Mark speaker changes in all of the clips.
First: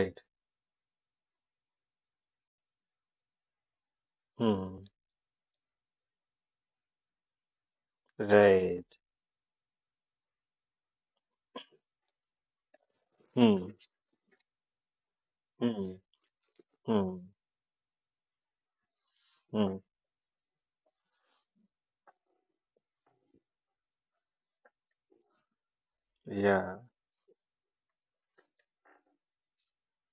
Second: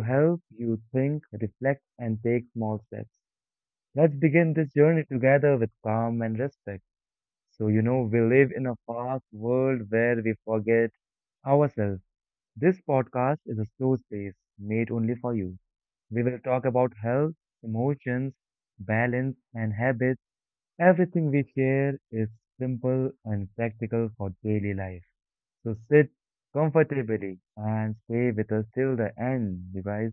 Speaker 1: help you think, reflect, and take small steps. Let's begin this
Speaker 2: Hmm.
Speaker 1: journey together with calm and respect. So, you know, we live in a
Speaker 2: Right.
Speaker 1: fast world where we forget ourselves. This podcast is a
Speaker 2: Hmm.
Speaker 1: slow space made only for you.
Speaker 2: Hmm.
Speaker 1: We will talk about
Speaker 2: Hmm.
Speaker 1: health, emotions, balance, and
Speaker 2: Hmm.
Speaker 1: habits. Everything we share is simple and practical for daily life. So sit
Speaker 2: Yeah.
Speaker 1: comfortably and stay with us till the end, guys.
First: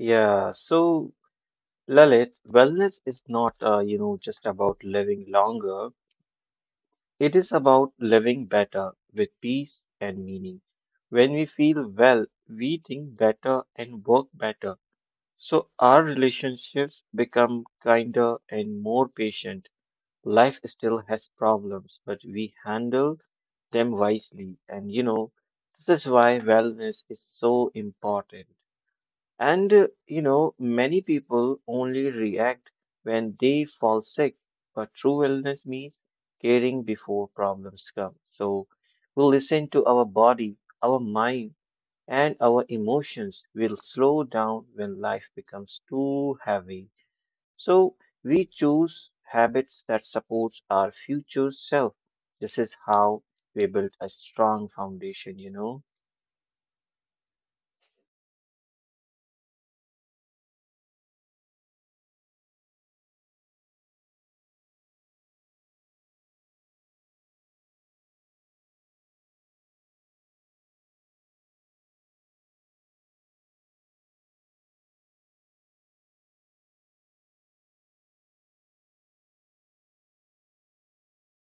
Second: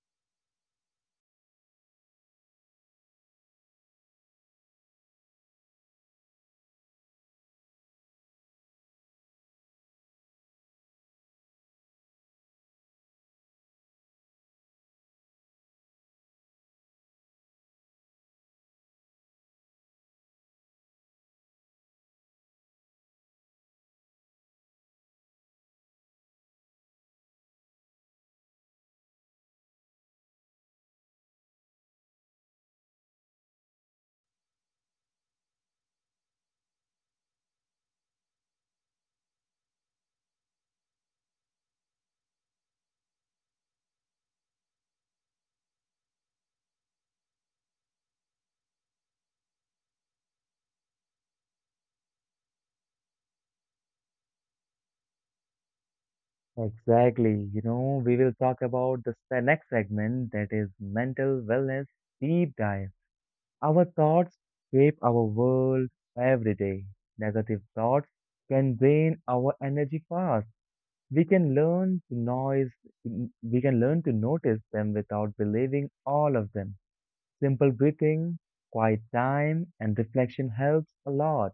Speaker 2: Yeah. So, Lalit, wellness is not just about living longer. It is about living better with peace and meaning. When we feel well, we think better and work better. So our relationships become kinder and more patient. Life still has problems, but we handle them wisely. And you know, this is why wellness is so important. Many people only react when they fall sick, but true wellness means caring before problems come. So we listen to our body, our mind, and our emotions will slow down when life becomes too heavy. So we choose habits that support our future self. This is how we build a strong foundation, you know.
Speaker 1: Exactly. You know, we will talk about the next segment, that is mental wellness deep dive. Our thoughts shape our world every day. Negative thoughts can drain our energy fast. We can learn to noise, we can learn to notice them without believing all of them. Simple breathing, quiet time, and reflection helps a lot.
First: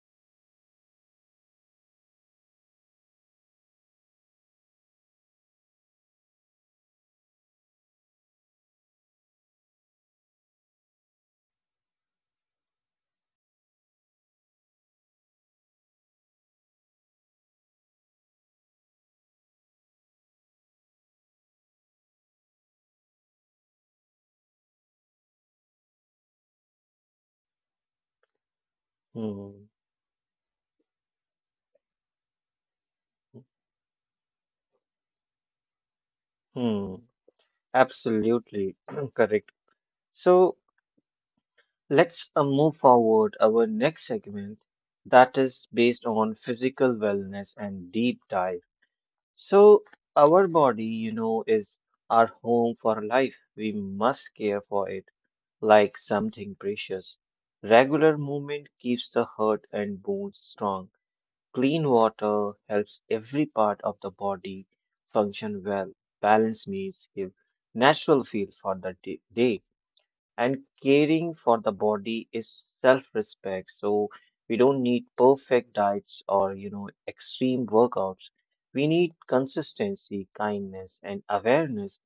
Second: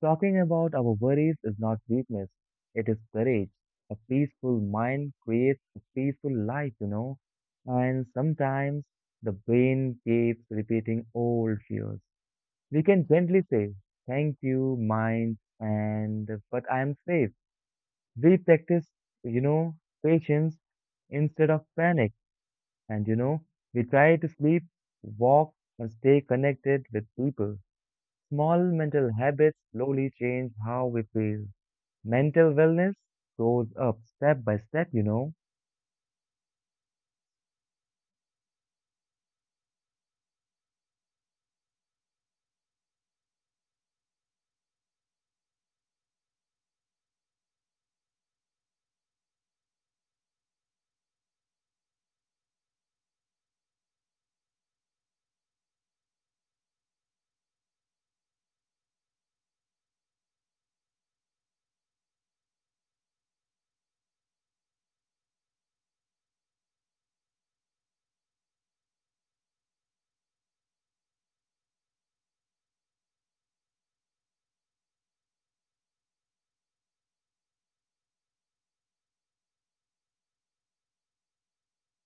Speaker 1: Talking about our worries is not weakness, it is courage. A peaceful mind creates a peaceful life, you know. And sometimes the brain keeps repeating old fears. We can gently say, thank you, mind, and but I am safe. We practice, you know, patience instead of panic. And you know, we try to sleep, walk, and stay connected with people. Small mental habits
Speaker 2: Hmm.
Speaker 1: slowly change how we feel. Mental wellness goes up step by step, you know.
Speaker 2: Hmm. Absolutely correct. So let's move forward our next segment that is based on physical wellness and deep dive. So, our body, you know, is our home for life. We must care for it like something precious. Regular movement keeps the heart and bones strong. Clean water helps every part of the body function well. Balance means give natural feel for the day and caring for the body is self-respect. So we don't need perfect diets or you know extreme workouts. We need consistency, kindness, and awareness.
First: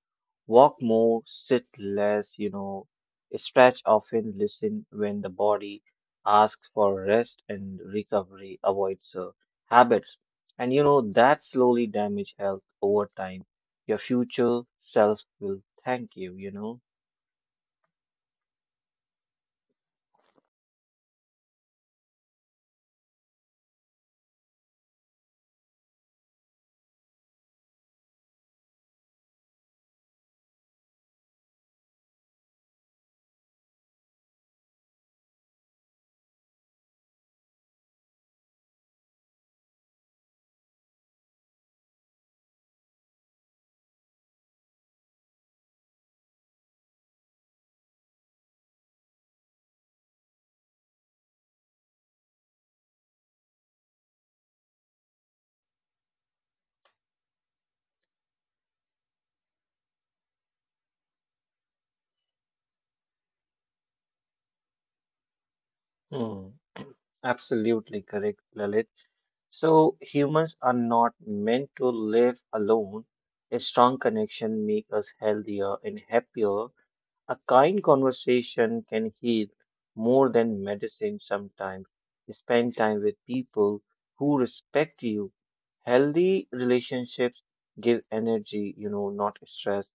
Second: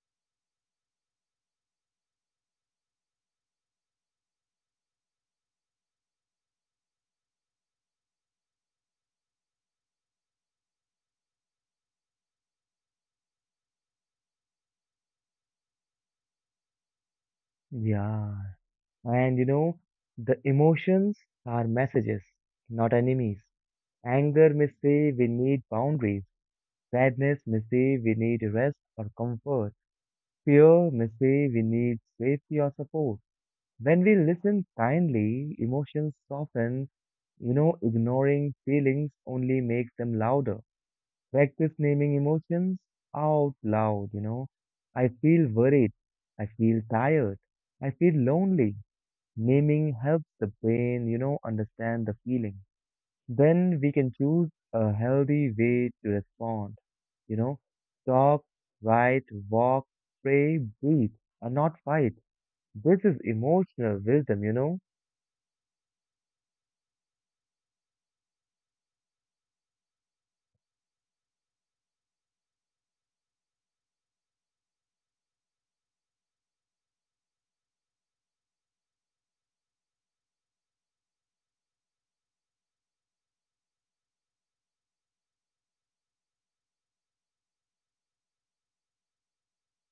Speaker 2: Walk more, sit less, you know, stretch often. Listen when the body asks for rest and recovery. Avoids habits and you know that slowly damage health over time. Your future self will thank you, you know.
Speaker 1: Yeah. And you know, the emotions are messages, not enemies. Anger may say we need boundaries. Sadness may say we need rest or comfort. Fear may say we need safety or support. When we listen kindly, emotions soften. You know, ignoring feelings only makes them louder. Practice naming emotions out loud, you know. I feel worried. I feel tired. I feel lonely. Naming helps the brain, you know, understand the feeling. Then we can choose a healthy way to respond. You know, talk, write, walk, pray, breathe, and not fight. This is emotional wisdom, you know.
Speaker 2: Hmm. Absolutely correct, Lalit. So humans are not meant to live alone. A strong connection makes us healthier and happier. A kind conversation can heal more than medicine sometimes. Spend time with people who respect you. Healthy relationships give energy, you know, not stress.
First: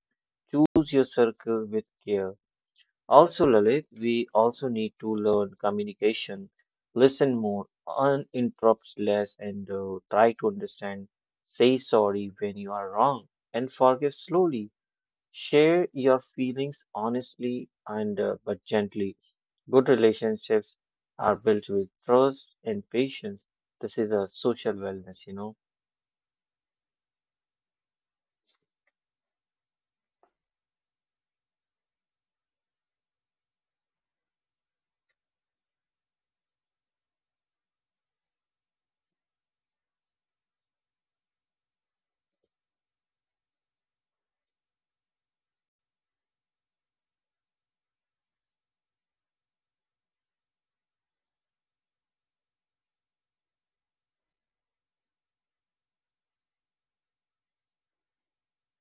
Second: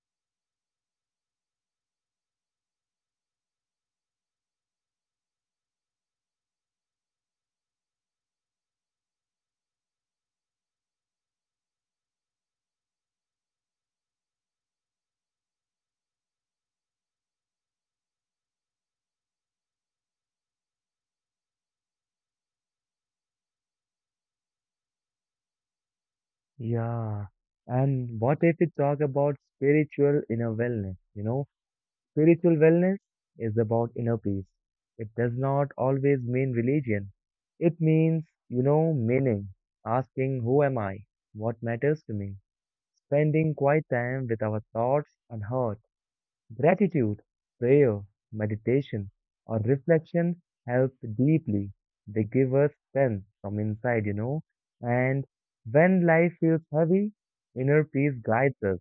Speaker 2: Choose your circle with care. Also, Lalit, we also need to learn communication, listen more, interrupt less, and try to understand. Say sorry when you are wrong and forgive slowly. Share your feelings honestly and but gently. Good relationships are built with trust and patience. This is a social wellness, you know.
Speaker 1: Yeah. And what if we talk about spiritual inner wellness? You know, spiritual wellness is about inner peace. It does not always mean religion. It means, you know, meaning, asking, who am I? What matters to me? Spending quiet time with our thoughts and heart. Gratitude, prayer, meditation, or reflection help deeply. They give us strength from inside, you know. And when life feels heavy, inner peace guides us.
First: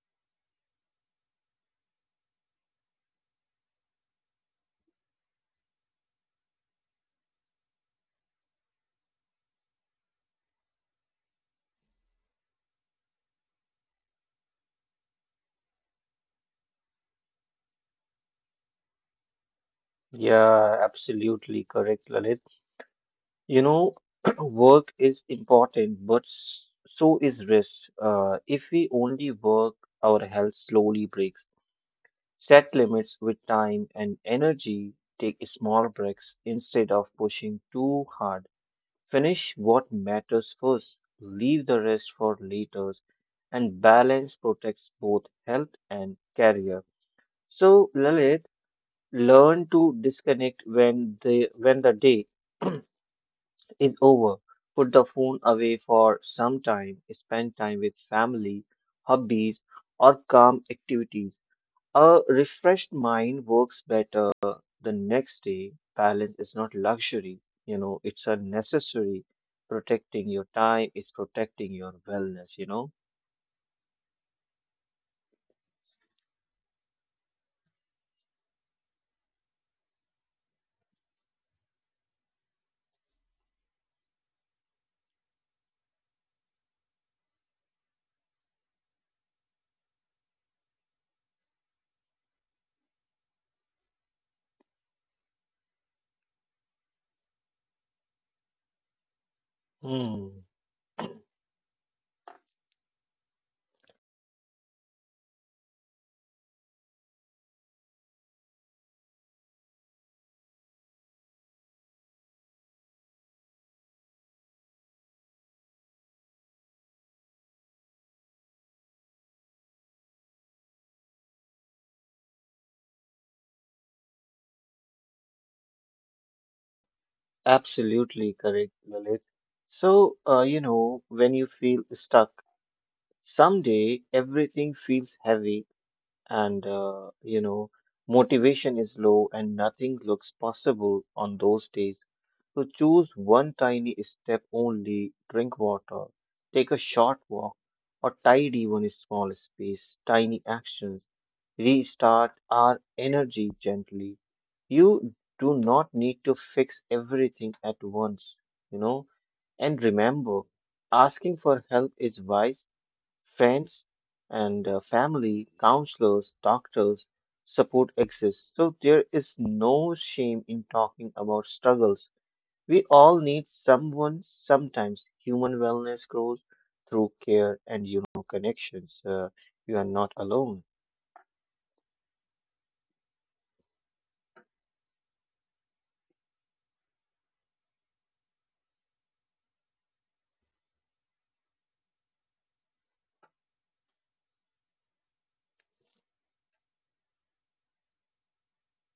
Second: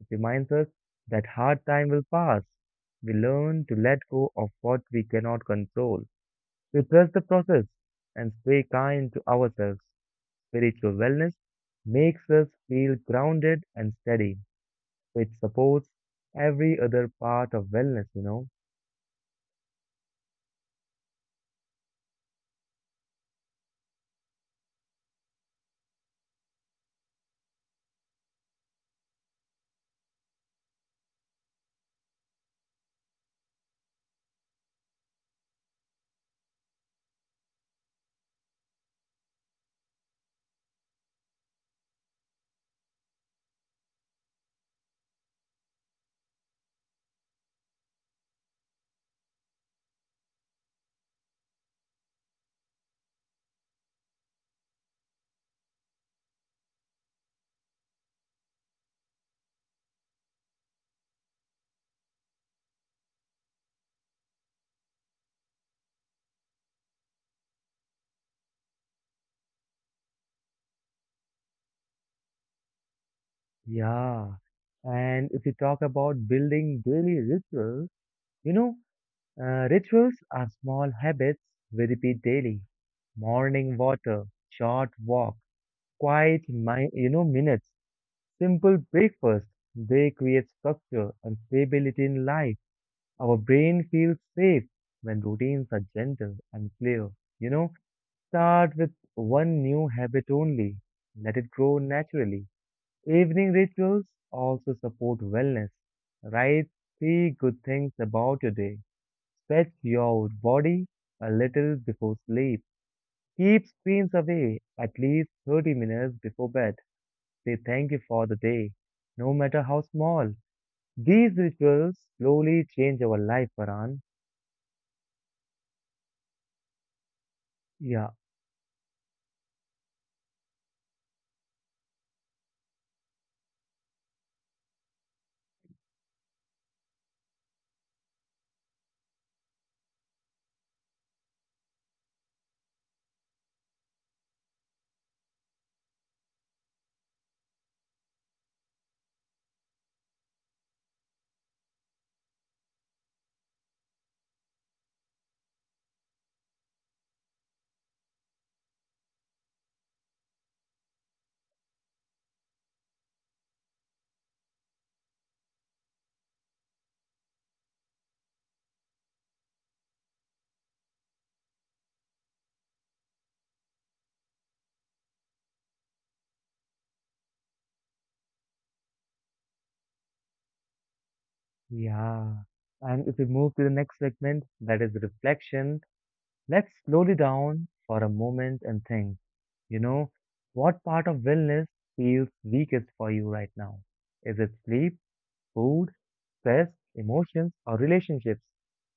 Speaker 1: It reminds us that hard time will pass. We learn to let go of what we cannot control. We trust the process and stay kind to ourselves. Spiritual wellness makes us feel grounded and steady, which supports every other part of wellness, you know.
Speaker 2: Yeah, absolutely correct, Lalit. You know, work is important, but so is rest. If we only work, our health slowly breaks. Set limits with time and energy. Take small breaks instead of pushing too hard. Finish what matters first. Leave the rest for later. And balance protects both health and career. So, Lalit, learn to disconnect when the day is over. Put the phone away for some time. Spend time with family, hobbies, or calm activities. A refreshed mind works better the next day. Balance is not luxury, you know, it's a necessary. Protecting your time is protecting your wellness, you know.
Speaker 1: Yeah, and if you talk about building daily rituals, you know, rituals are small habits we repeat daily. Morning water, short walk, quiet, minutes, simple breakfast. They create structure and stability in life. Our brain feels safe when routines are gentle and clear. You know, start with one new habit
Speaker 2: Hmm,
Speaker 1: only. Let it grow naturally. Evening rituals also support wellness. Write three good things about your day. Stretch your body a little before sleep. Keep screens away at least 30 minutes before bed. Say thank you for the day, no matter how small. These rituals slowly change our life, Varan. Yeah,
Speaker 2: absolutely correct, Lalit. So, you know, when you feel stuck, someday everything feels heavy and motivation is low and nothing looks possible on those days. So choose one tiny step only. Drink water, take a short walk, or tidy one small space. Tiny actions restart our energy gently. You do not need to fix everything at once, you know. And remember, asking for help is wise. Friends and family, counselors, doctors, support exists. So there is no shame in talking about struggles. We all need someone sometimes. Human wellness grows through care and you know connections. You are not alone.
Speaker 1: yeah. And if we move to the next segment, that is reflection, let's slowly down for a moment and think, you know, what part of wellness feels weakest for you right now? Is it sleep, food, stress, emotions, or relationships?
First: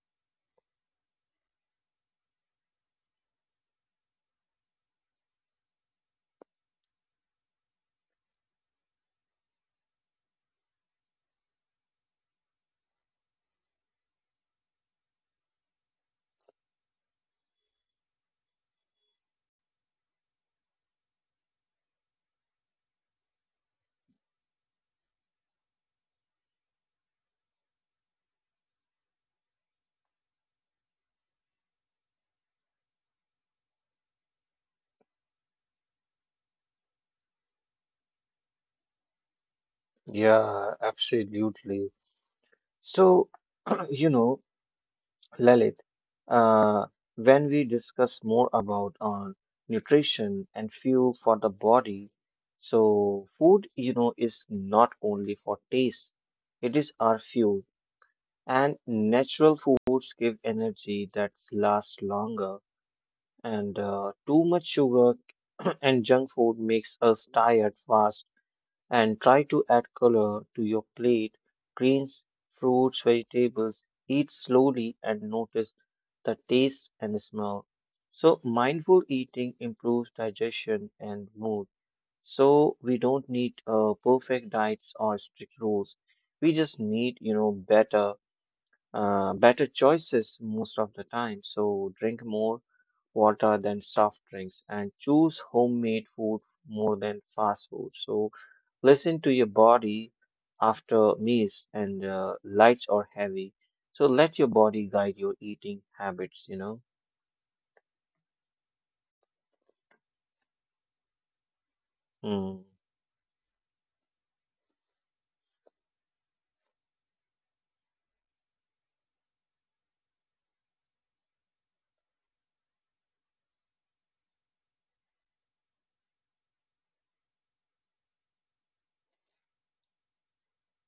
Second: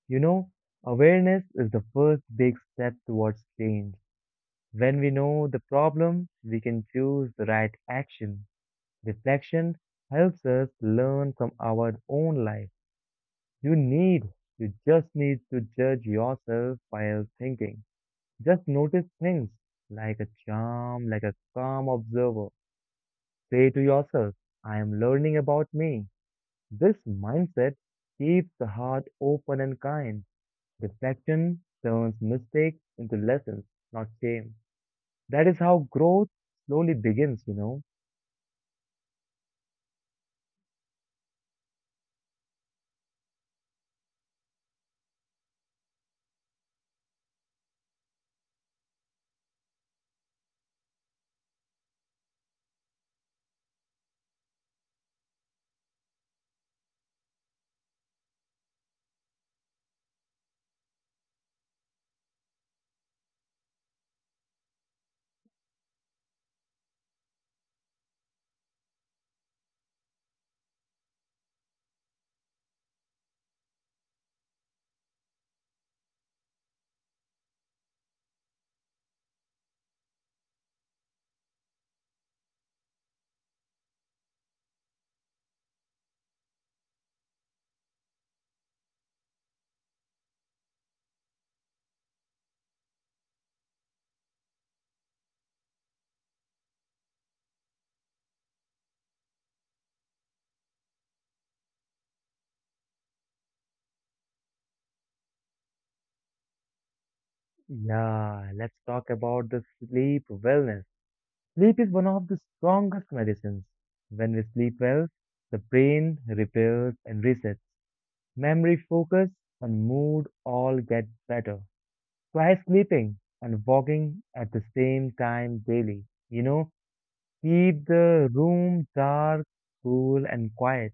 Speaker 1: You know, awareness is the first big step towards change. When we know the problem, we can choose the right action. Reflection helps us learn from our own life. You need, you just need to judge yourself while thinking. Just notice things like a charm, like a calm observer. Say to yourself, I am learning about me. This mindset keeps the heart open and kind. Reflection turns mistakes into lessons, not shame. That is how growth slowly begins, you know.
Speaker 2: Yeah, absolutely. So you know Lalit, uh, when we discuss more about on nutrition and fuel for the body, so food, you know, is not only for taste, it is our fuel. And natural foods give energy that lasts longer. And too much sugar and junk food makes us tired fast. And try to add color to your plate. Greens, fruits, vegetables. Eat slowly and notice the taste and smell. So, mindful eating improves digestion and mood. So, we don't need perfect diets or strict rules. We just need, you know, better choices most of the time. So drink more water than soft drinks and choose homemade food more than fast food. So listen to your body after meals and lights or heavy. So let your body guide your eating habits, you know.
Speaker 1: Yeah, let's talk about the sleep wellness. Sleep is one of the
Speaker 2: Hmm,
Speaker 1: strongest medicines. When we sleep well, the brain repairs and resets memory, focus, and mood all get better. Try sleeping and walking at the same time daily. You know, keep the room dark, cool, and quiet.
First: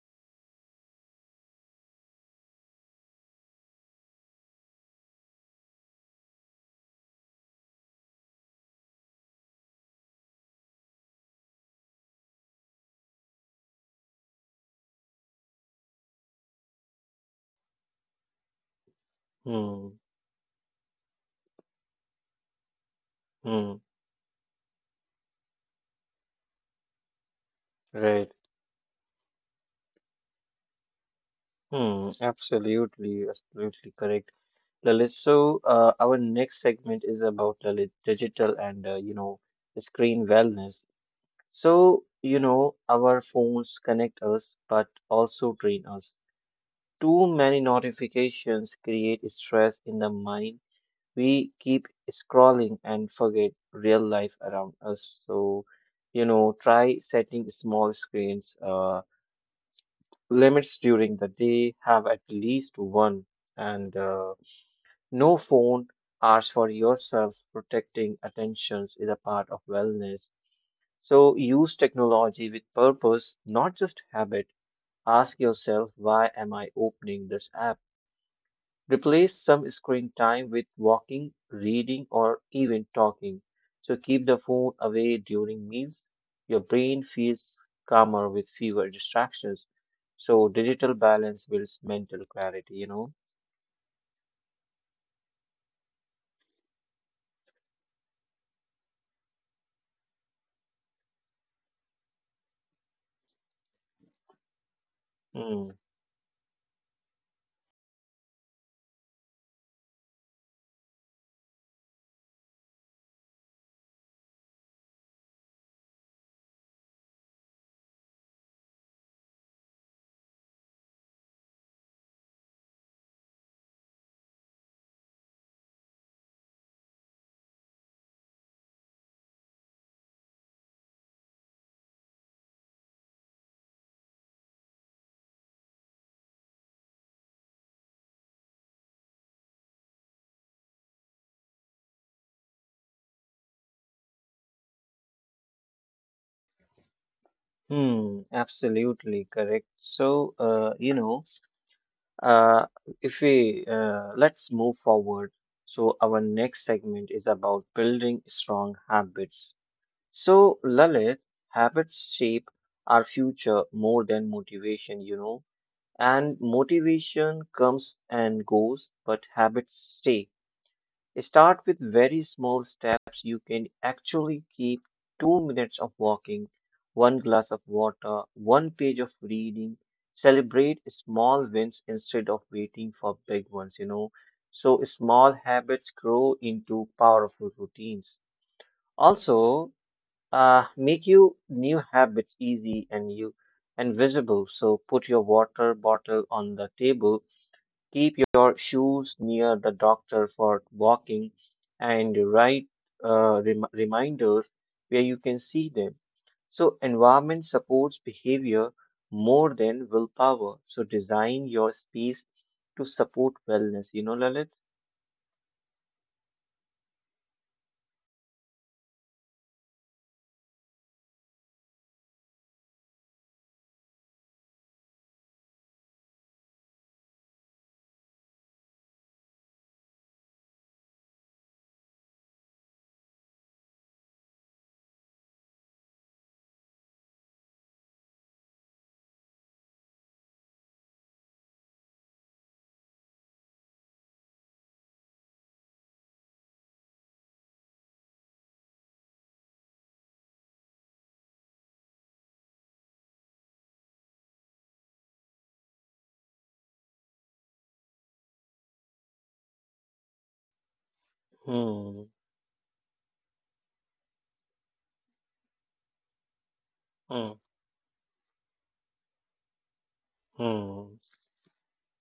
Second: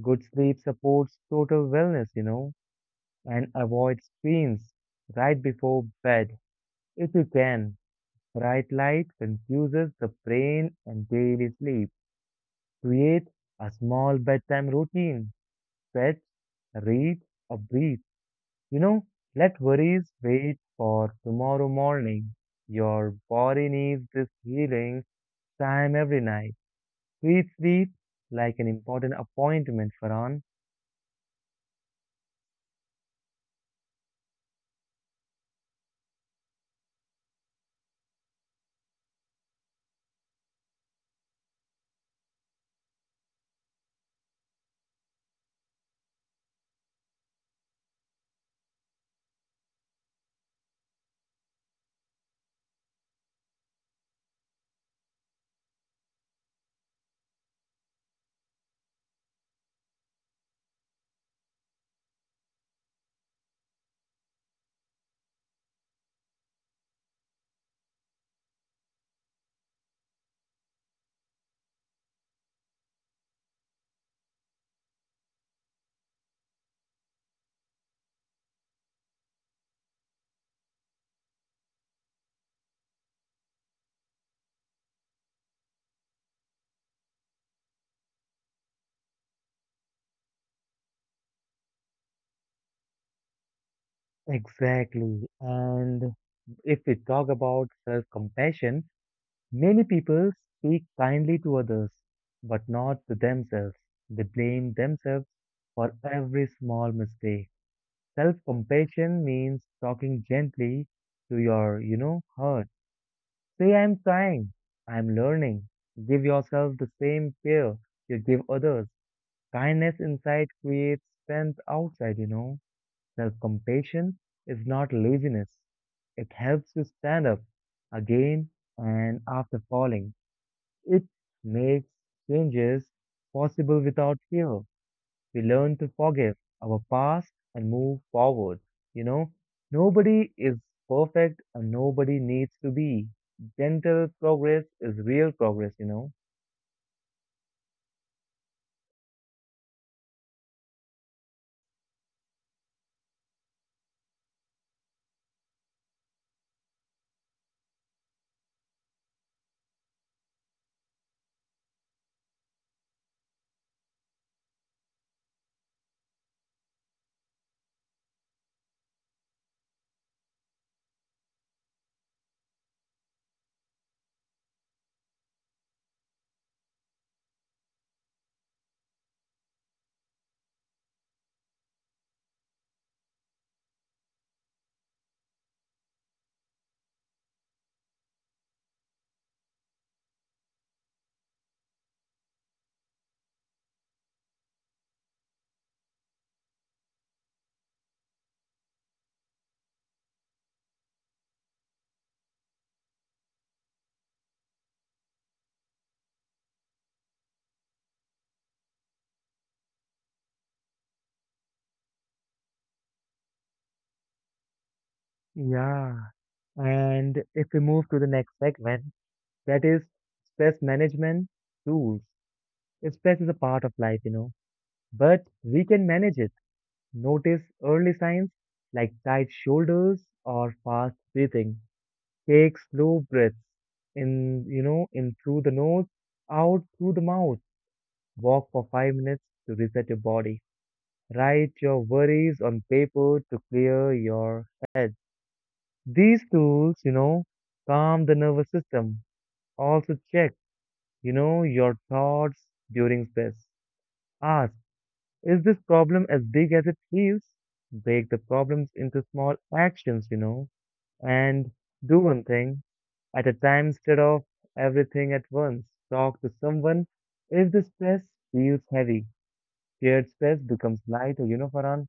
Speaker 1: Good sleep supports total wellness, you know, and avoid screens right before bed if you can. Bright light confuses the brain and daily sleep. Create a small bedtime routine. Stretch, read, or breathe. You know, let
Speaker 2: hmm,
Speaker 1: worries wait for tomorrow morning. Your body
Speaker 2: hmm,
Speaker 1: needs this healing time every night. Treat sleep
Speaker 2: right.
Speaker 1: like an important appointment, Farhan.
Speaker 2: Hmm, absolutely, absolutely correct. Lalit, so our next segment is about Lalit, digital and the screen wellness. So, you know, our phones connect us but also drain us. Too many notifications create stress in the mind. We keep scrolling and forget real life around us. So, you know, try setting small screens limits during the day, have at least one, and no phone hours for yourself. Protecting attentions is a part of wellness. So use technology with purpose, not just habit. Ask yourself, why am I opening this app? Replace some screen time with walking, reading, or even talking. So keep the phone away during meals. Your brain feels calmer with fewer distractions. So digital balance builds mental clarity, you know?
Speaker 1: Exactly. And if we talk about self compassion, many people speak kindly to others, but not to themselves. They blame themselves
Speaker 2: Hmm,
Speaker 1: for every small mistake. Self compassion means talking gently to your, you know, heart. Say, I'm trying, I'm learning. Give yourself the same care you give others. Kindness inside creates strength outside, you know. Self compassion is not laziness, it helps you stand up again and after falling. It makes changes possible without fear. We learn to forgive our past and move forward. You know, nobody is perfect and nobody needs to be. Gentle progress is real progress, you know.
Speaker 2: hmm, absolutely correct. So, Uh, if we let's move forward. So our next segment is about building strong habits. So Lalit, habits shape our future more than motivation, you know. And motivation comes and goes, but habits stay. Start with very small steps you can actually keep. 2 minutes of walking, one glass of water, one page of reading. Celebrate small wins instead of waiting for big ones, you know. So small habits grow into powerful routines. Also, make you new habits easy and you and visible. So put your water bottle on the table. Keep your shoes near the doctor for walking and write reminders where you can see them. So, environment supports behavior more than willpower. So, design your space to support wellness. You know, Lalit?
Speaker 1: Yeah, and if we move to the next segment, that is stress management tools. Stress is a part of life, you know, but we can manage it. Notice early signs like tight shoulders or fast breathing. Take slow breaths in, you know, in through the nose, out through the mouth. Walk for 5 minutes to reset your body. Write your worries on paper to clear your head. These tools, you know, calm the nervous system. Also check, you know, your thoughts during stress. Ask, is this problem as big as it feels? Break the problems into small actions, you know, and
Speaker 2: Hmm.
Speaker 1: do one thing at a time instead of everything at once. Talk to someone.
Speaker 2: Hmm.
Speaker 1: If the stress feels heavy, shared stress becomes
Speaker 2: Hmm.
Speaker 1: lighter, you know, Farhan?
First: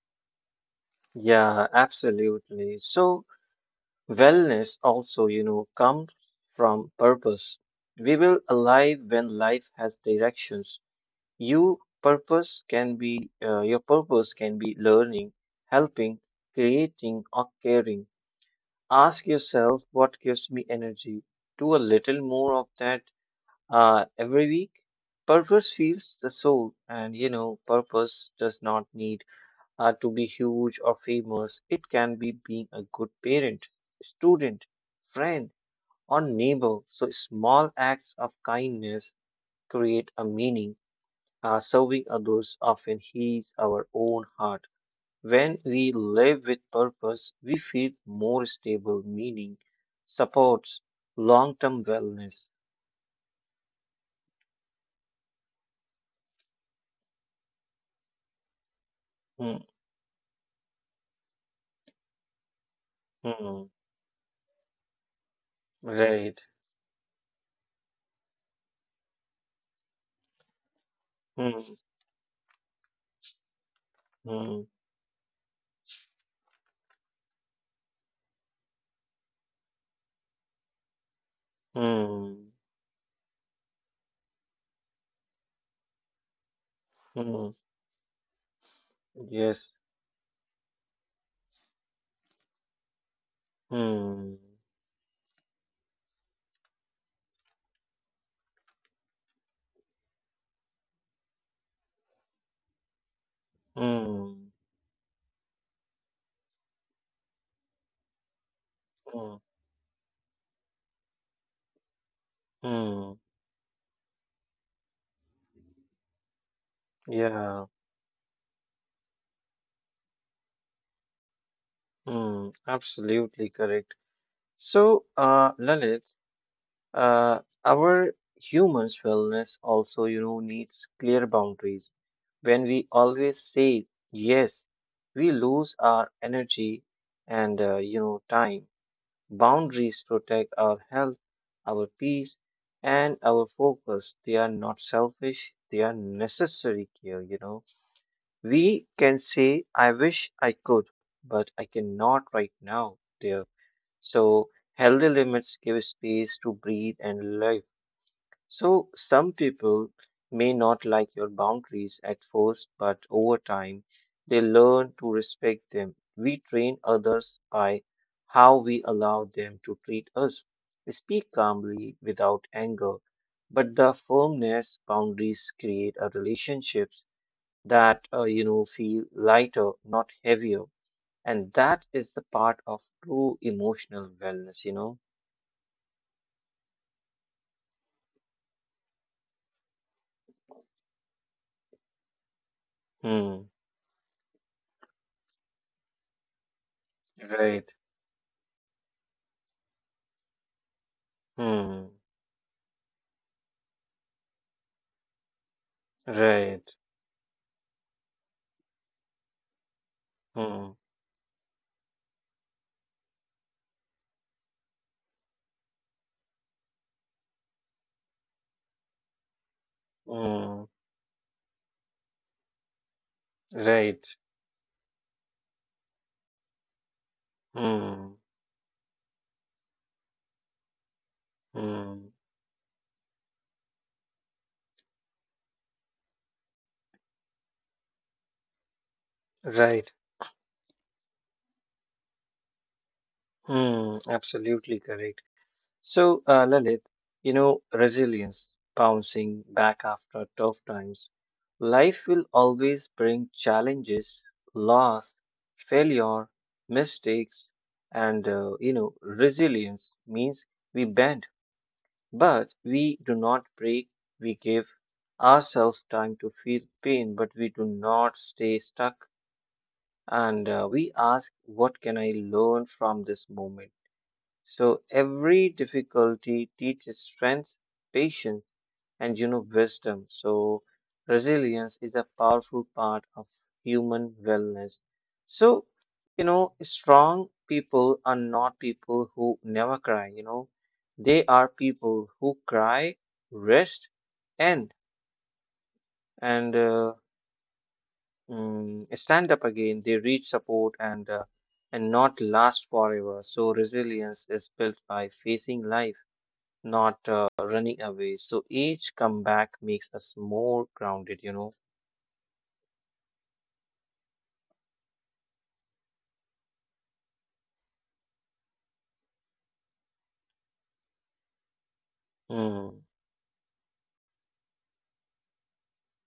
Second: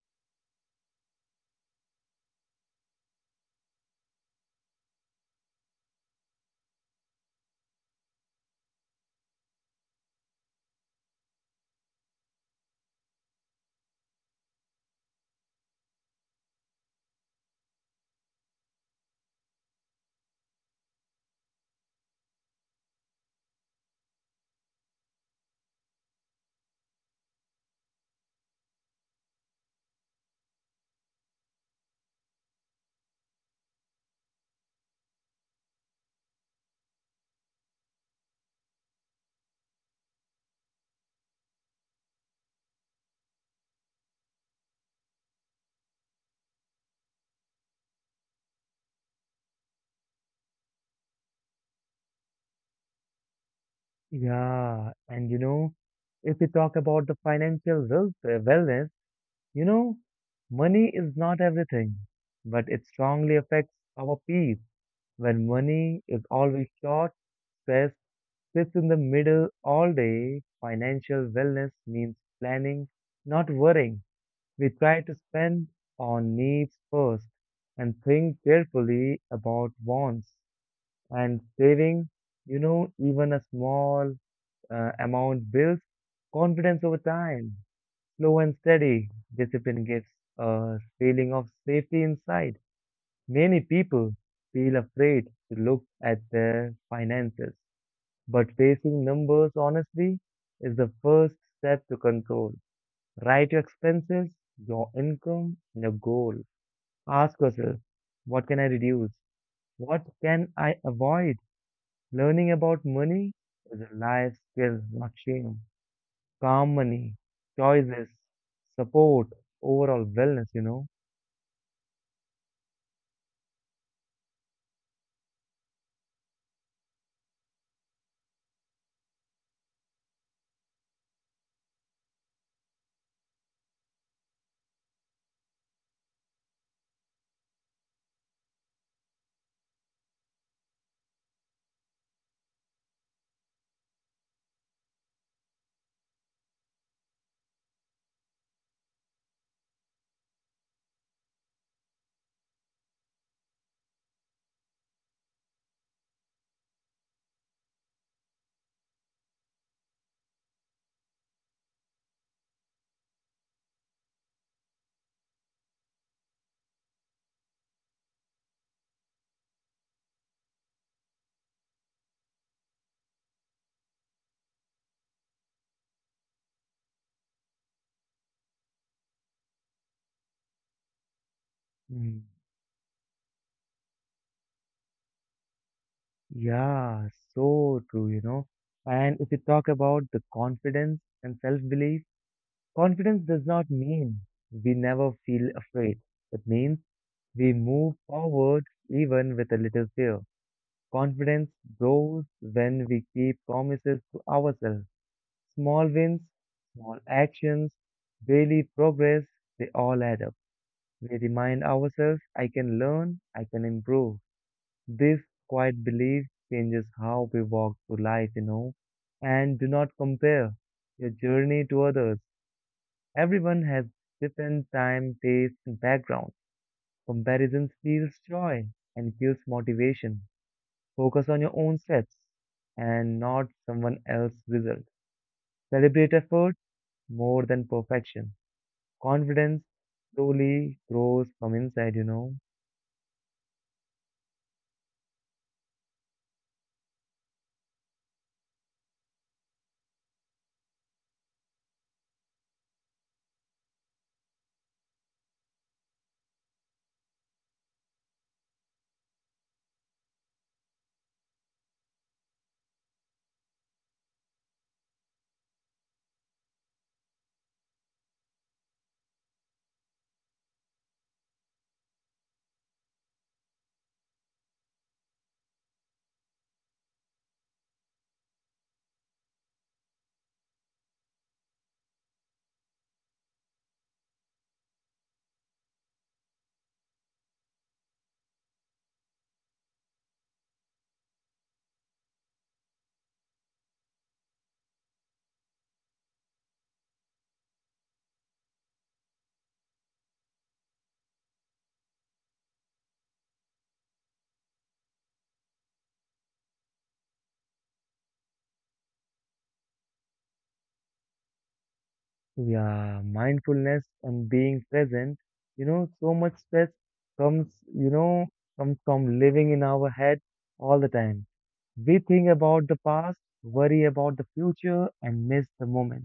Speaker 2: Yeah, absolutely. So, wellness also, you know, comes from purpose. We will alive when life has directions. Your purpose can be learning, helping, creating, or caring. Ask yourself what gives me energy. Do a little more of that every week. Purpose feeds the soul and you know purpose does not need to be huge or famous. It can be being a good parent, student, friend, or neighbor. So small acts of kindness create a meaning. Serving others often heals our own heart. When we live with purpose, we feel more stable. Meaning supports long term wellness.
Speaker 1: Yeah, and you know, if we talk about the wellness,
Speaker 2: Hmm,
Speaker 1: you know, money is not everything, but it strongly
Speaker 2: hmm,
Speaker 1: affects our peace. When money is
Speaker 2: right.
Speaker 1: always short, stress sits in the middle all day. Financial wellness
Speaker 2: Hmm,
Speaker 1: means planning, not worrying.
Speaker 2: hmm,
Speaker 1: We try to spend on needs first and think carefully about wants and saving.
Speaker 2: hmm,
Speaker 1: You know, even a small amount builds confidence over
Speaker 2: hmm,
Speaker 1: time. Slow and steady
Speaker 2: yes.
Speaker 1: discipline gives a feeling of safety inside. Many people
Speaker 2: Hmm,
Speaker 1: feel afraid to look at their finances, but facing numbers honestly is the first step to control. Write your expenses,
Speaker 2: hmm,
Speaker 1: your income, and your goal. Ask yourself, what can I reduce?
Speaker 2: hmm,
Speaker 1: What can I avoid? Learning about
Speaker 2: hmm,
Speaker 1: money is a life skill, not shame. Calm money,
Speaker 2: yeah.
Speaker 1: choices, support, overall wellness, you know.
Speaker 2: Hmm, absolutely correct. So, Lalit, Uh, our humans' wellness also, you know, needs clear boundaries. When we always say yes, we lose our energy and, you know, time. Boundaries protect our health, our peace, and our focus. They are not selfish, they are necessary care, you know. We can say, I wish I could, but I cannot right now, dear. So, healthy limits give space to breathe and live. So some people may not like your boundaries at first, but over time, they learn to respect them. We train others by how we allow them to treat us. Speak calmly without anger, but the firmness. Boundaries create a relationships that you know feel lighter, not heavier, and that is
Speaker 1: Mm.
Speaker 2: the part of true emotional wellness. You know.
Speaker 1: Yeah, so true, you know. And if you talk about the confidence and self belief, confidence does
Speaker 2: Hmm.
Speaker 1: not mean we never feel afraid. It means we
Speaker 2: Right.
Speaker 1: move forward even with a little fear. Confidence
Speaker 2: Hmm.
Speaker 1: grows when we keep promises to ourselves. Small wins,
Speaker 2: Right.
Speaker 1: small actions, daily progress, they all add up.
Speaker 2: Hmm.
Speaker 1: We remind ourselves, I can learn, I can improve. This quiet belief changes how we walk through life, you know. And do not compare
Speaker 2: Mm,
Speaker 1: your journey to others. Everyone has
Speaker 2: right.
Speaker 1: different time, taste, and background. Comparison
Speaker 2: Mm,
Speaker 1: steals joy and kills motivation. Focus on your own
Speaker 2: mm,
Speaker 1: steps and not someone else's result. Celebrate effort more than perfection. Confidence
Speaker 2: right.
Speaker 1: slowly grows from inside, you know.
Speaker 2: Mm, absolutely correct. So, Lalit, you know, resilience, bouncing back after tough times. Life will always bring challenges, loss, failure, mistakes, and, you know, resilience means we bend, but we do not break. We give ourselves time to feel pain, but we do not stay stuck and we ask, what can I learn from this moment? So every difficulty teaches strength, patience, and you know, wisdom. So resilience is a powerful part of human wellness. So, you know, strong people are not people who never cry, you know, they are people who cry, rest, end. And stand up again, they reach support and and not last forever. So resilience is built by facing life, not running away. So each comeback makes us more grounded. You know.
Speaker 1: Yeah, mindfulness and being present. You know, comes, you know, comes from living in our head all the time. We think about the
Speaker 2: Hmm.
Speaker 1: past, worry about the future, and miss the moment.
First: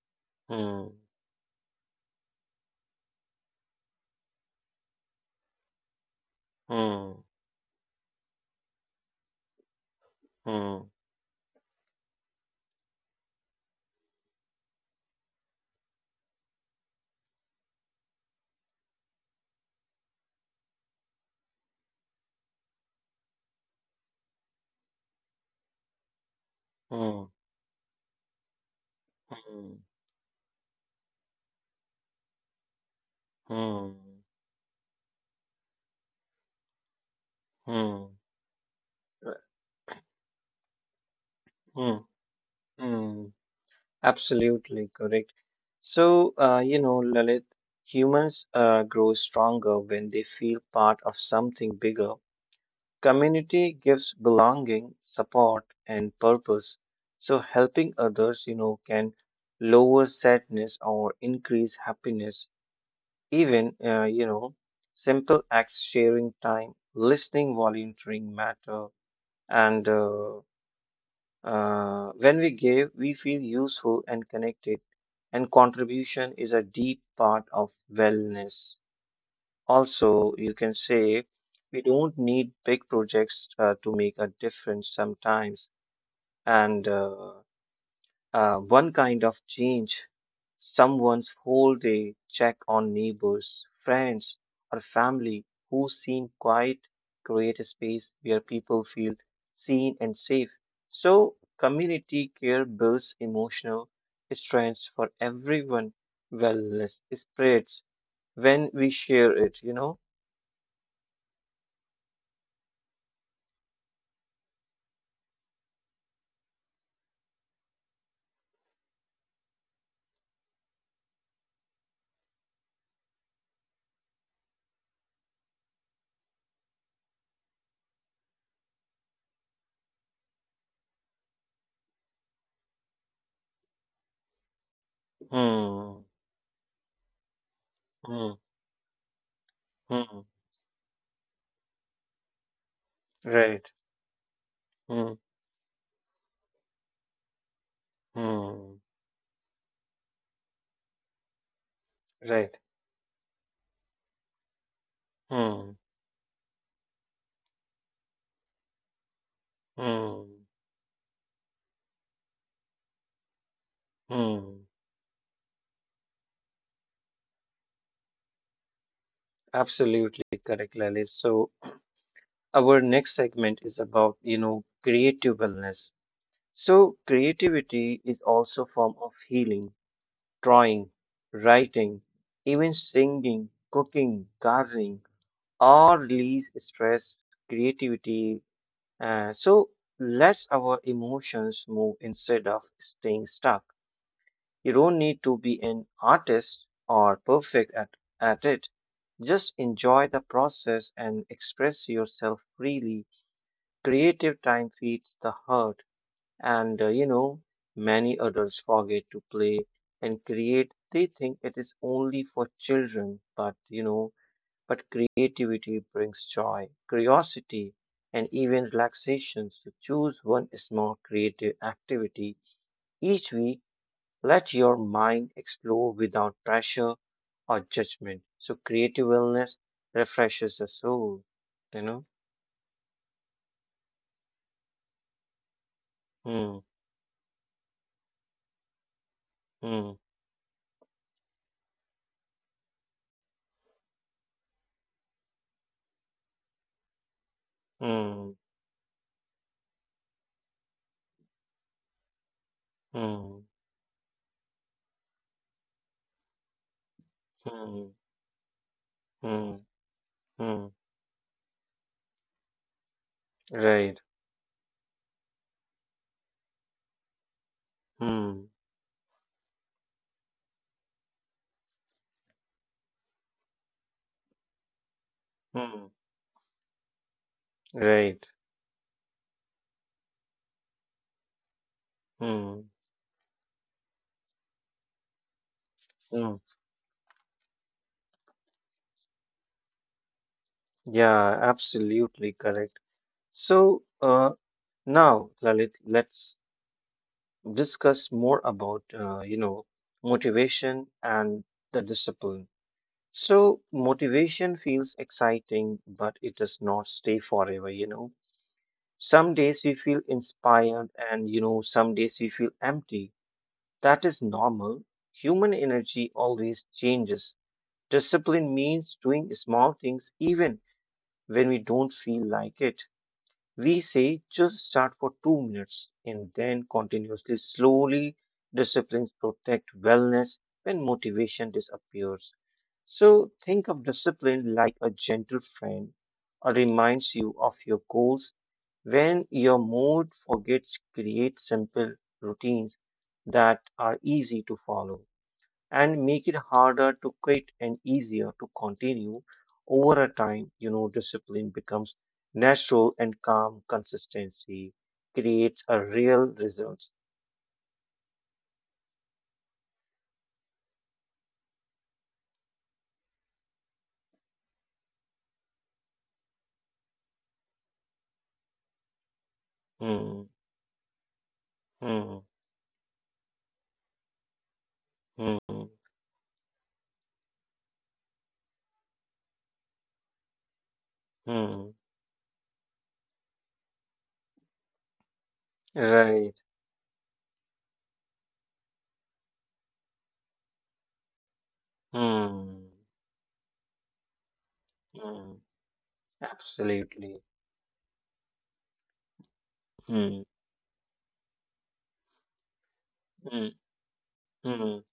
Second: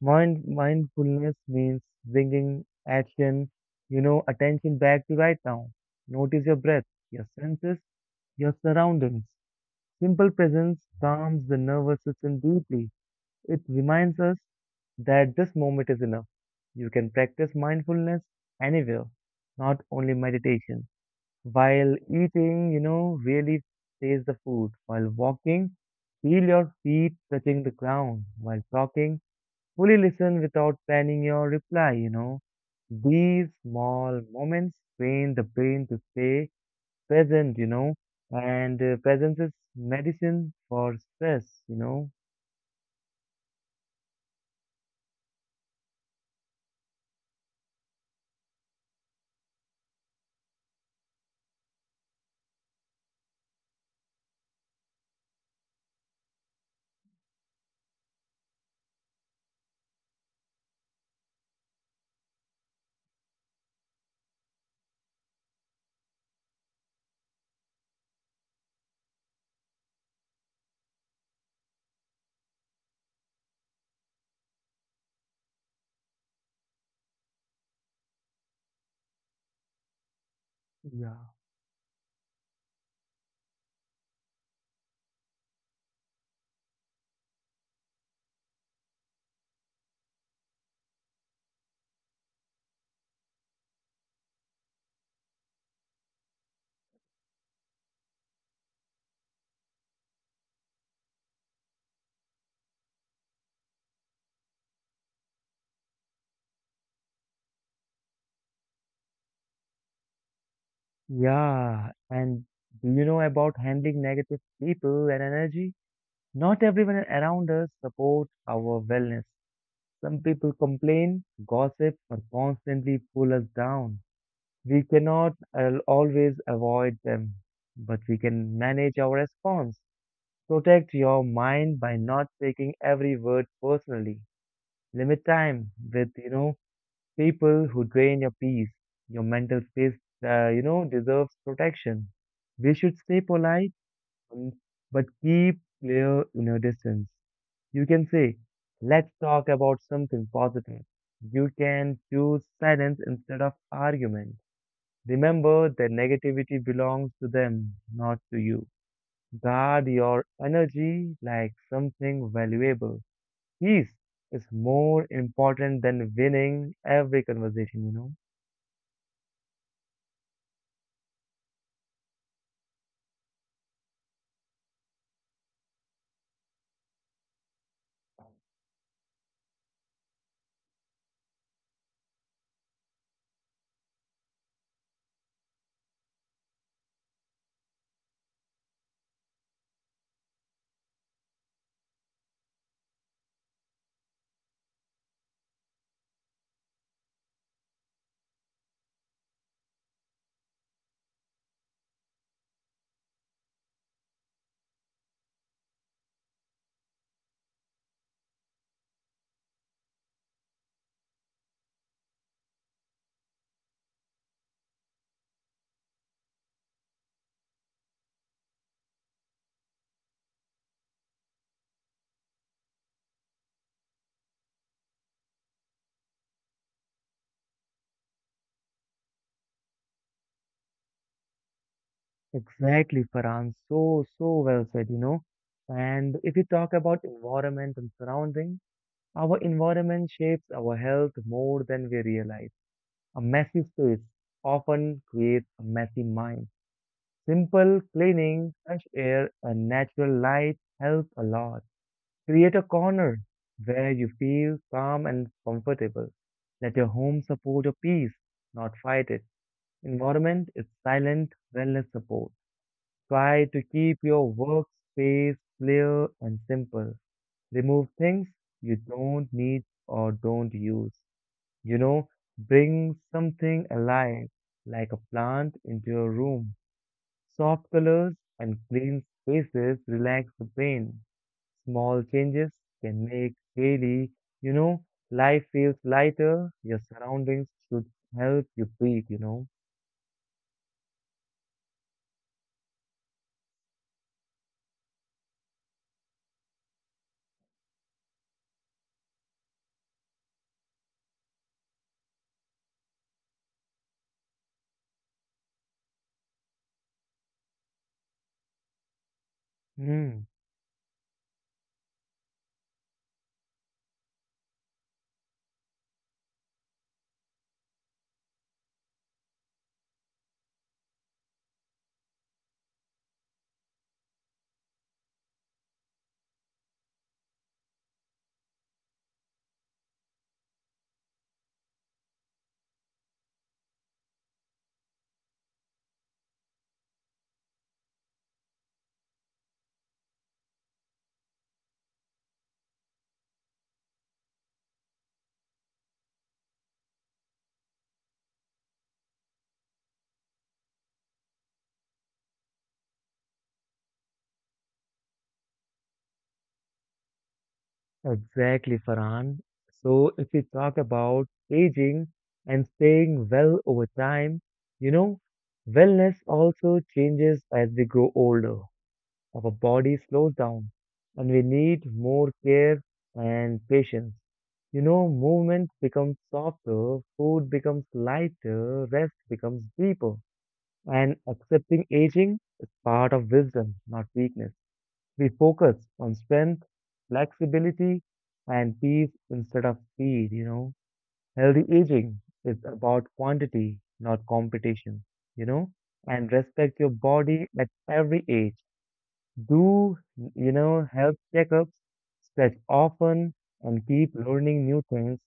Speaker 2: Hmm.
Speaker 1: Mindfulness means bringing action, you know, attention back to right now. Notice your breath,
Speaker 2: Hmm.
Speaker 1: your senses, your surroundings. Simple presence
Speaker 2: Hmm.
Speaker 1: calms the nervous system deeply. It reminds us that this moment is enough. You can practice mindfulness anywhere, not only meditation. While eating, you know, really taste the food. While walking, feel your feet
Speaker 2: Hmm.
Speaker 1: touching the ground. While talking,
Speaker 2: Hmm.
Speaker 1: fully listen without planning your reply, you know. These
Speaker 2: Hmm.
Speaker 1: small moments train the brain to stay present, you know,
Speaker 2: Hmm.
Speaker 1: and
Speaker 2: Uh,
Speaker 1: presence is medicine for stress, you
Speaker 2: Hmm.
Speaker 1: know.
Speaker 2: Hmm. Absolutely correct. So, you know, Lalit, humans grow stronger when they feel part of something bigger. Community gives belonging, support, and purpose. So helping others, you know, can lower sadness or increase happiness. Even, you know, simple acts, sharing time, listening, volunteering matter. And When we give, we feel useful and connected. And contribution is a deep part of wellness. Also, you can
Speaker 1: Yeah.
Speaker 2: say we don't need big projects to make a difference sometimes. And one kind of change, someone's whole day check on neighbors, friends, or family who seem quiet, create a space where people feel seen and safe. So community care builds emotional strength for everyone. Wellness spreads when we share it.
Speaker 1: Yeah, and do you know about handling negative people and energy? Not everyone around us supports our wellness. Some people complain, gossip, or constantly pull us down. We cannot always avoid them, but we can manage our response. Protect your mind by not taking every word personally. Limit time with,
Speaker 2: Hmm.
Speaker 1: you know, people who drain your
Speaker 2: Mm,
Speaker 1: peace. Your mental space,
Speaker 2: mm,
Speaker 1: you know, deserves protection. We should stay polite,
Speaker 2: right.
Speaker 1: mm, but
Speaker 2: Mm,
Speaker 1: keep clear inner distance. You can say,
Speaker 2: mm,
Speaker 1: let's talk about something positive. You can choose
Speaker 2: right.
Speaker 1: silence instead of argument. Remember that
Speaker 2: Mm,
Speaker 1: negativity belongs to them, not to you. Guard your
Speaker 2: mm,
Speaker 1: energy like something valuable. Peace is
Speaker 2: mm.
Speaker 1: more important than winning every conversation, you know.
Speaker 2: Absolutely correct, Lalit. So our next segment is about, creative wellness. So creativity is also a form of healing, drawing, writing, even singing, cooking, gardening, all release stress, creativity. So lets our emotions move instead of staying stuck. You don't need to be an artist or perfect at it. Just enjoy the process and express yourself freely. Creative time feeds the heart, and many adults forget to play and create. They think it is only for children, but creativity brings joy, curiosity, and even relaxation. So choose one small creative activity each week, let your mind explore without pressure or judgment. So creative wellness refreshes the soul, you know?
Speaker 1: Exactly, Farhan. So, so well said, you know. And if you
Speaker 2: Hmm,
Speaker 1: talk about environment and surrounding, our environment
Speaker 2: hmm,
Speaker 1: shapes our health more than we realize. A messy space often creates a messy mind. Simple
Speaker 2: hmm,
Speaker 1: cleaning, fresh air, and natural light help a lot. Create a corner
Speaker 2: hmm,
Speaker 1: where you feel calm and comfortable. Let your home support your
Speaker 2: hmm,
Speaker 1: peace, not fight it.
Speaker 2: hmm,
Speaker 1: Environment is
Speaker 2: hmm.
Speaker 1: silent wellness support. Try to keep
Speaker 2: Right.
Speaker 1: your workspace clear and simple. Remove things
Speaker 2: Hmm,
Speaker 1: you don't need or don't use. You know, bring something alive like a plant into
Speaker 2: hmm,
Speaker 1: your room. Soft colors
Speaker 2: right.
Speaker 1: and clean spaces relax the brain. Small changes
Speaker 2: Hmm,
Speaker 1: can make daily, you know, life feels
Speaker 2: hmm.
Speaker 1: lighter. Your surroundings should help you breathe, you know.
Speaker 2: Yeah, absolutely correct. So now, Lalit, let's discuss more about, motivation and the discipline. So motivation feels exciting, but it does not stay forever, you know. Some days we feel
Speaker 1: Hmm,
Speaker 2: inspired and, some days we feel empty. That is normal. Human energy always changes. Discipline means doing small things even when we don't feel like it. We say just start for two minutes and then continuously, slowly. Disciplines protect wellness when motivation disappears. So think of discipline like a gentle friend or reminds you of your goals. When your mood forgets, create simple routines that are easy to follow and make it harder to quit and easier to continue over a time, you know, discipline becomes natural and calm, consistency creates a real result.
Speaker 1: exactly, Farhan. So, if we talk about aging and staying well over time, you know, wellness also changes as we grow older. Our body slows
Speaker 2: Hmm,
Speaker 1: down and we need more
Speaker 2: hmm,
Speaker 1: care and patience. You know, movement
Speaker 2: hmm,
Speaker 1: becomes softer, food becomes lighter, rest becomes deeper. And accepting
Speaker 2: hmm,
Speaker 1: aging is part of wisdom, not weakness. We focus on
Speaker 2: right,
Speaker 1: strength, flexibility, and peace instead of speed, you know. Healthy aging is
Speaker 2: hmm,
Speaker 1: about quantity, not competition, you
Speaker 2: hmm,
Speaker 1: know, and respect your
Speaker 2: absolutely,
Speaker 1: body at every age do, you
Speaker 2: hmm,
Speaker 1: know, health checkups, stretch often,
Speaker 2: hmm,
Speaker 1: and keep learning new
Speaker 2: hmm,
Speaker 1: things.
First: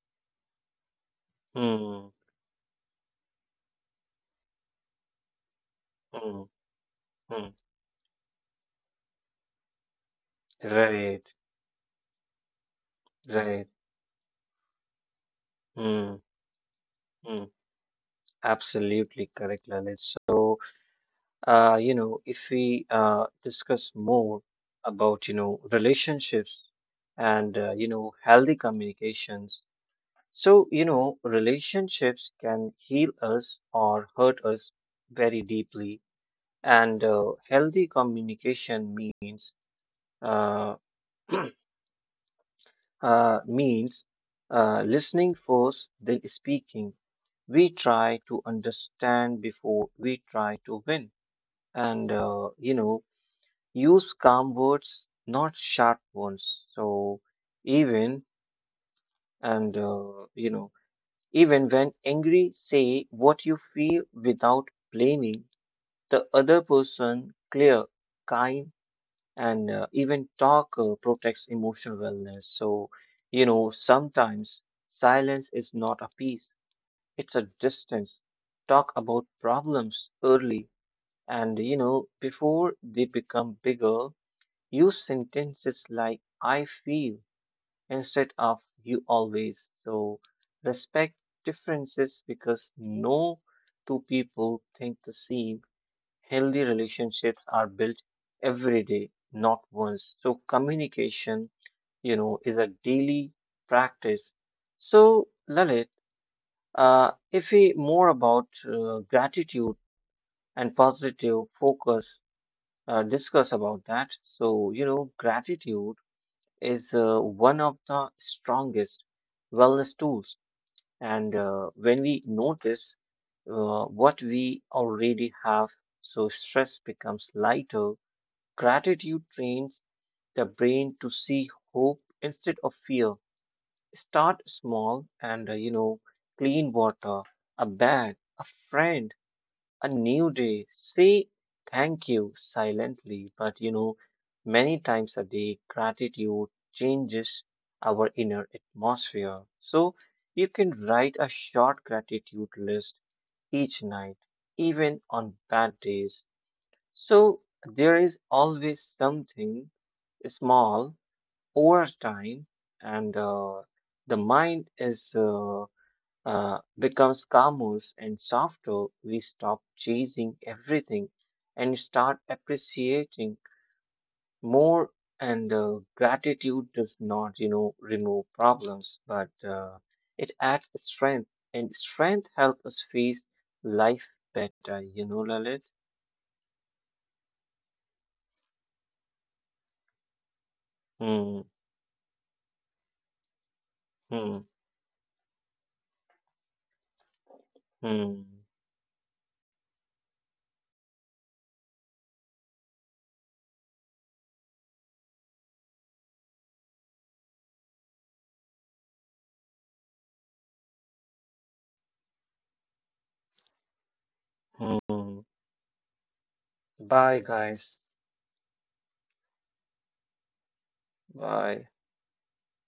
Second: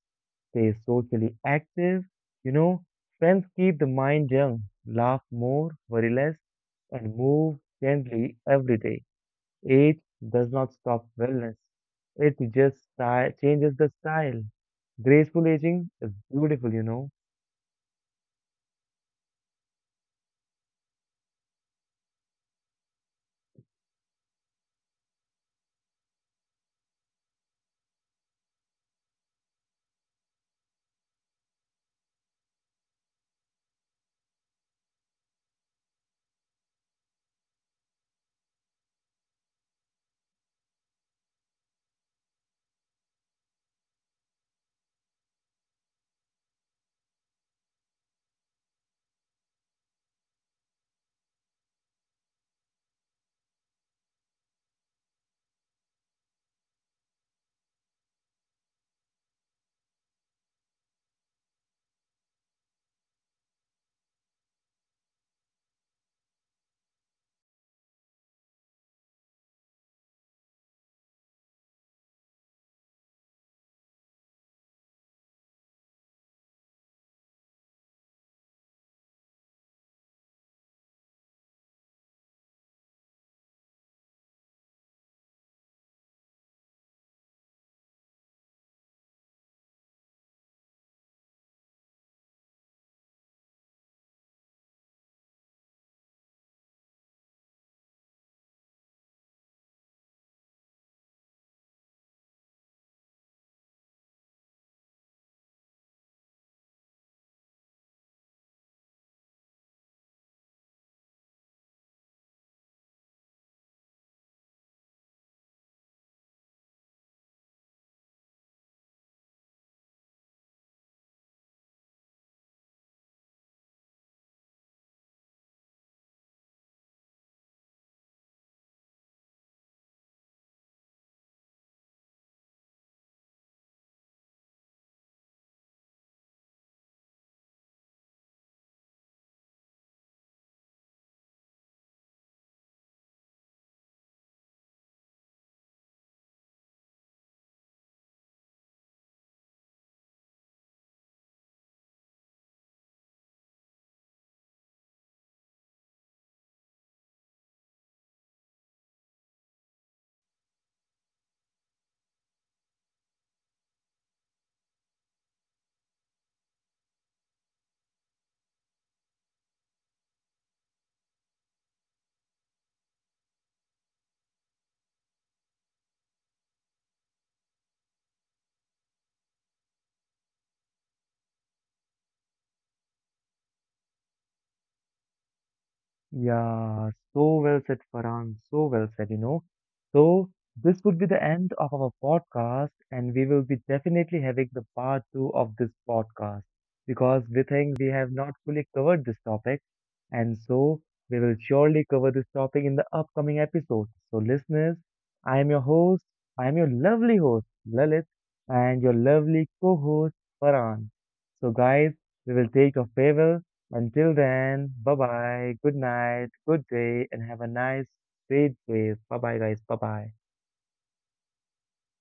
Speaker 1: Stay socially active.
Speaker 2: hmm,
Speaker 1: You know, friends keep the mind young. Laugh more, worry less,
Speaker 2: hmm,
Speaker 1: and
Speaker 2: hmm,
Speaker 1: move gently every day. Age does not stop
Speaker 2: right,
Speaker 1: wellness. It just sty
Speaker 2: right,
Speaker 1: changes the style. Graceful aging is
Speaker 2: hmm,
Speaker 1: beautiful, you know.
Speaker 2: hmm, absolutely correct, Lalit. So you know, if we discuss more about, relationships and, healthy communications. So, you know, relationships can heal us or hurt us very deeply. And healthy communication means, uh, means listening first, then speaking. We try to understand before we try to win. And, use calm words, not sharp ones. So even and uh, you know, even when angry, say what you feel without blaming the other person. Clear, kind, and even talk protects emotional wellness. So, you know, sometimes silence is not a peace; it's a distance. Talk about problems early, and, you know, before they become bigger. Use sentences like I feel instead of you always. So respect differences because no two people think the same. Healthy relationships are built every day, not once. So communication, you know, is a daily practice. So Lalit, if we more about gratitude and positive focus, discuss about that. So you know, gratitude is one of the strongest wellness tools. And when we notice what we already have, so stress becomes lighter. Gratitude trains the brain to see hope instead of fear. Start small and, clean water, a bag, a friend, a new day. Say thank you silently, but, you know, many times a day, gratitude changes our inner atmosphere. So you can write a short gratitude list each night, even on bad days. So there is always something small. Over time, and the mind is. Becomes calmer and softer, we stop chasing everything and start appreciating more. And gratitude does not, you know, remove problems, but it adds strength, and strength helps us face life better. You know, Lalit.
Speaker 1: Yeah, so well said, Farhan. So well said, you know. So, this would be
Speaker 2: Hmm.
Speaker 1: the end of our podcast, and we will be
Speaker 2: Hmm.
Speaker 1: definitely having the part two of this podcast because we think we
Speaker 2: Hmm.
Speaker 1: have not fully covered this topic. And so, we will surely cover this topic in the upcoming episode. So, listeners, I am your host, I am your lovely host, Lalit, and your lovely co host, Farhan. So, guys, we will take a farewell until then,
Speaker 2: Hmm.
Speaker 1: bye bye, good night, good
Speaker 2: Bye,
Speaker 1: day, and have a
Speaker 2: guys.
Speaker 1: nice sweet sleep. Bye bye, guys. Bye bye.
Speaker 2: Bye.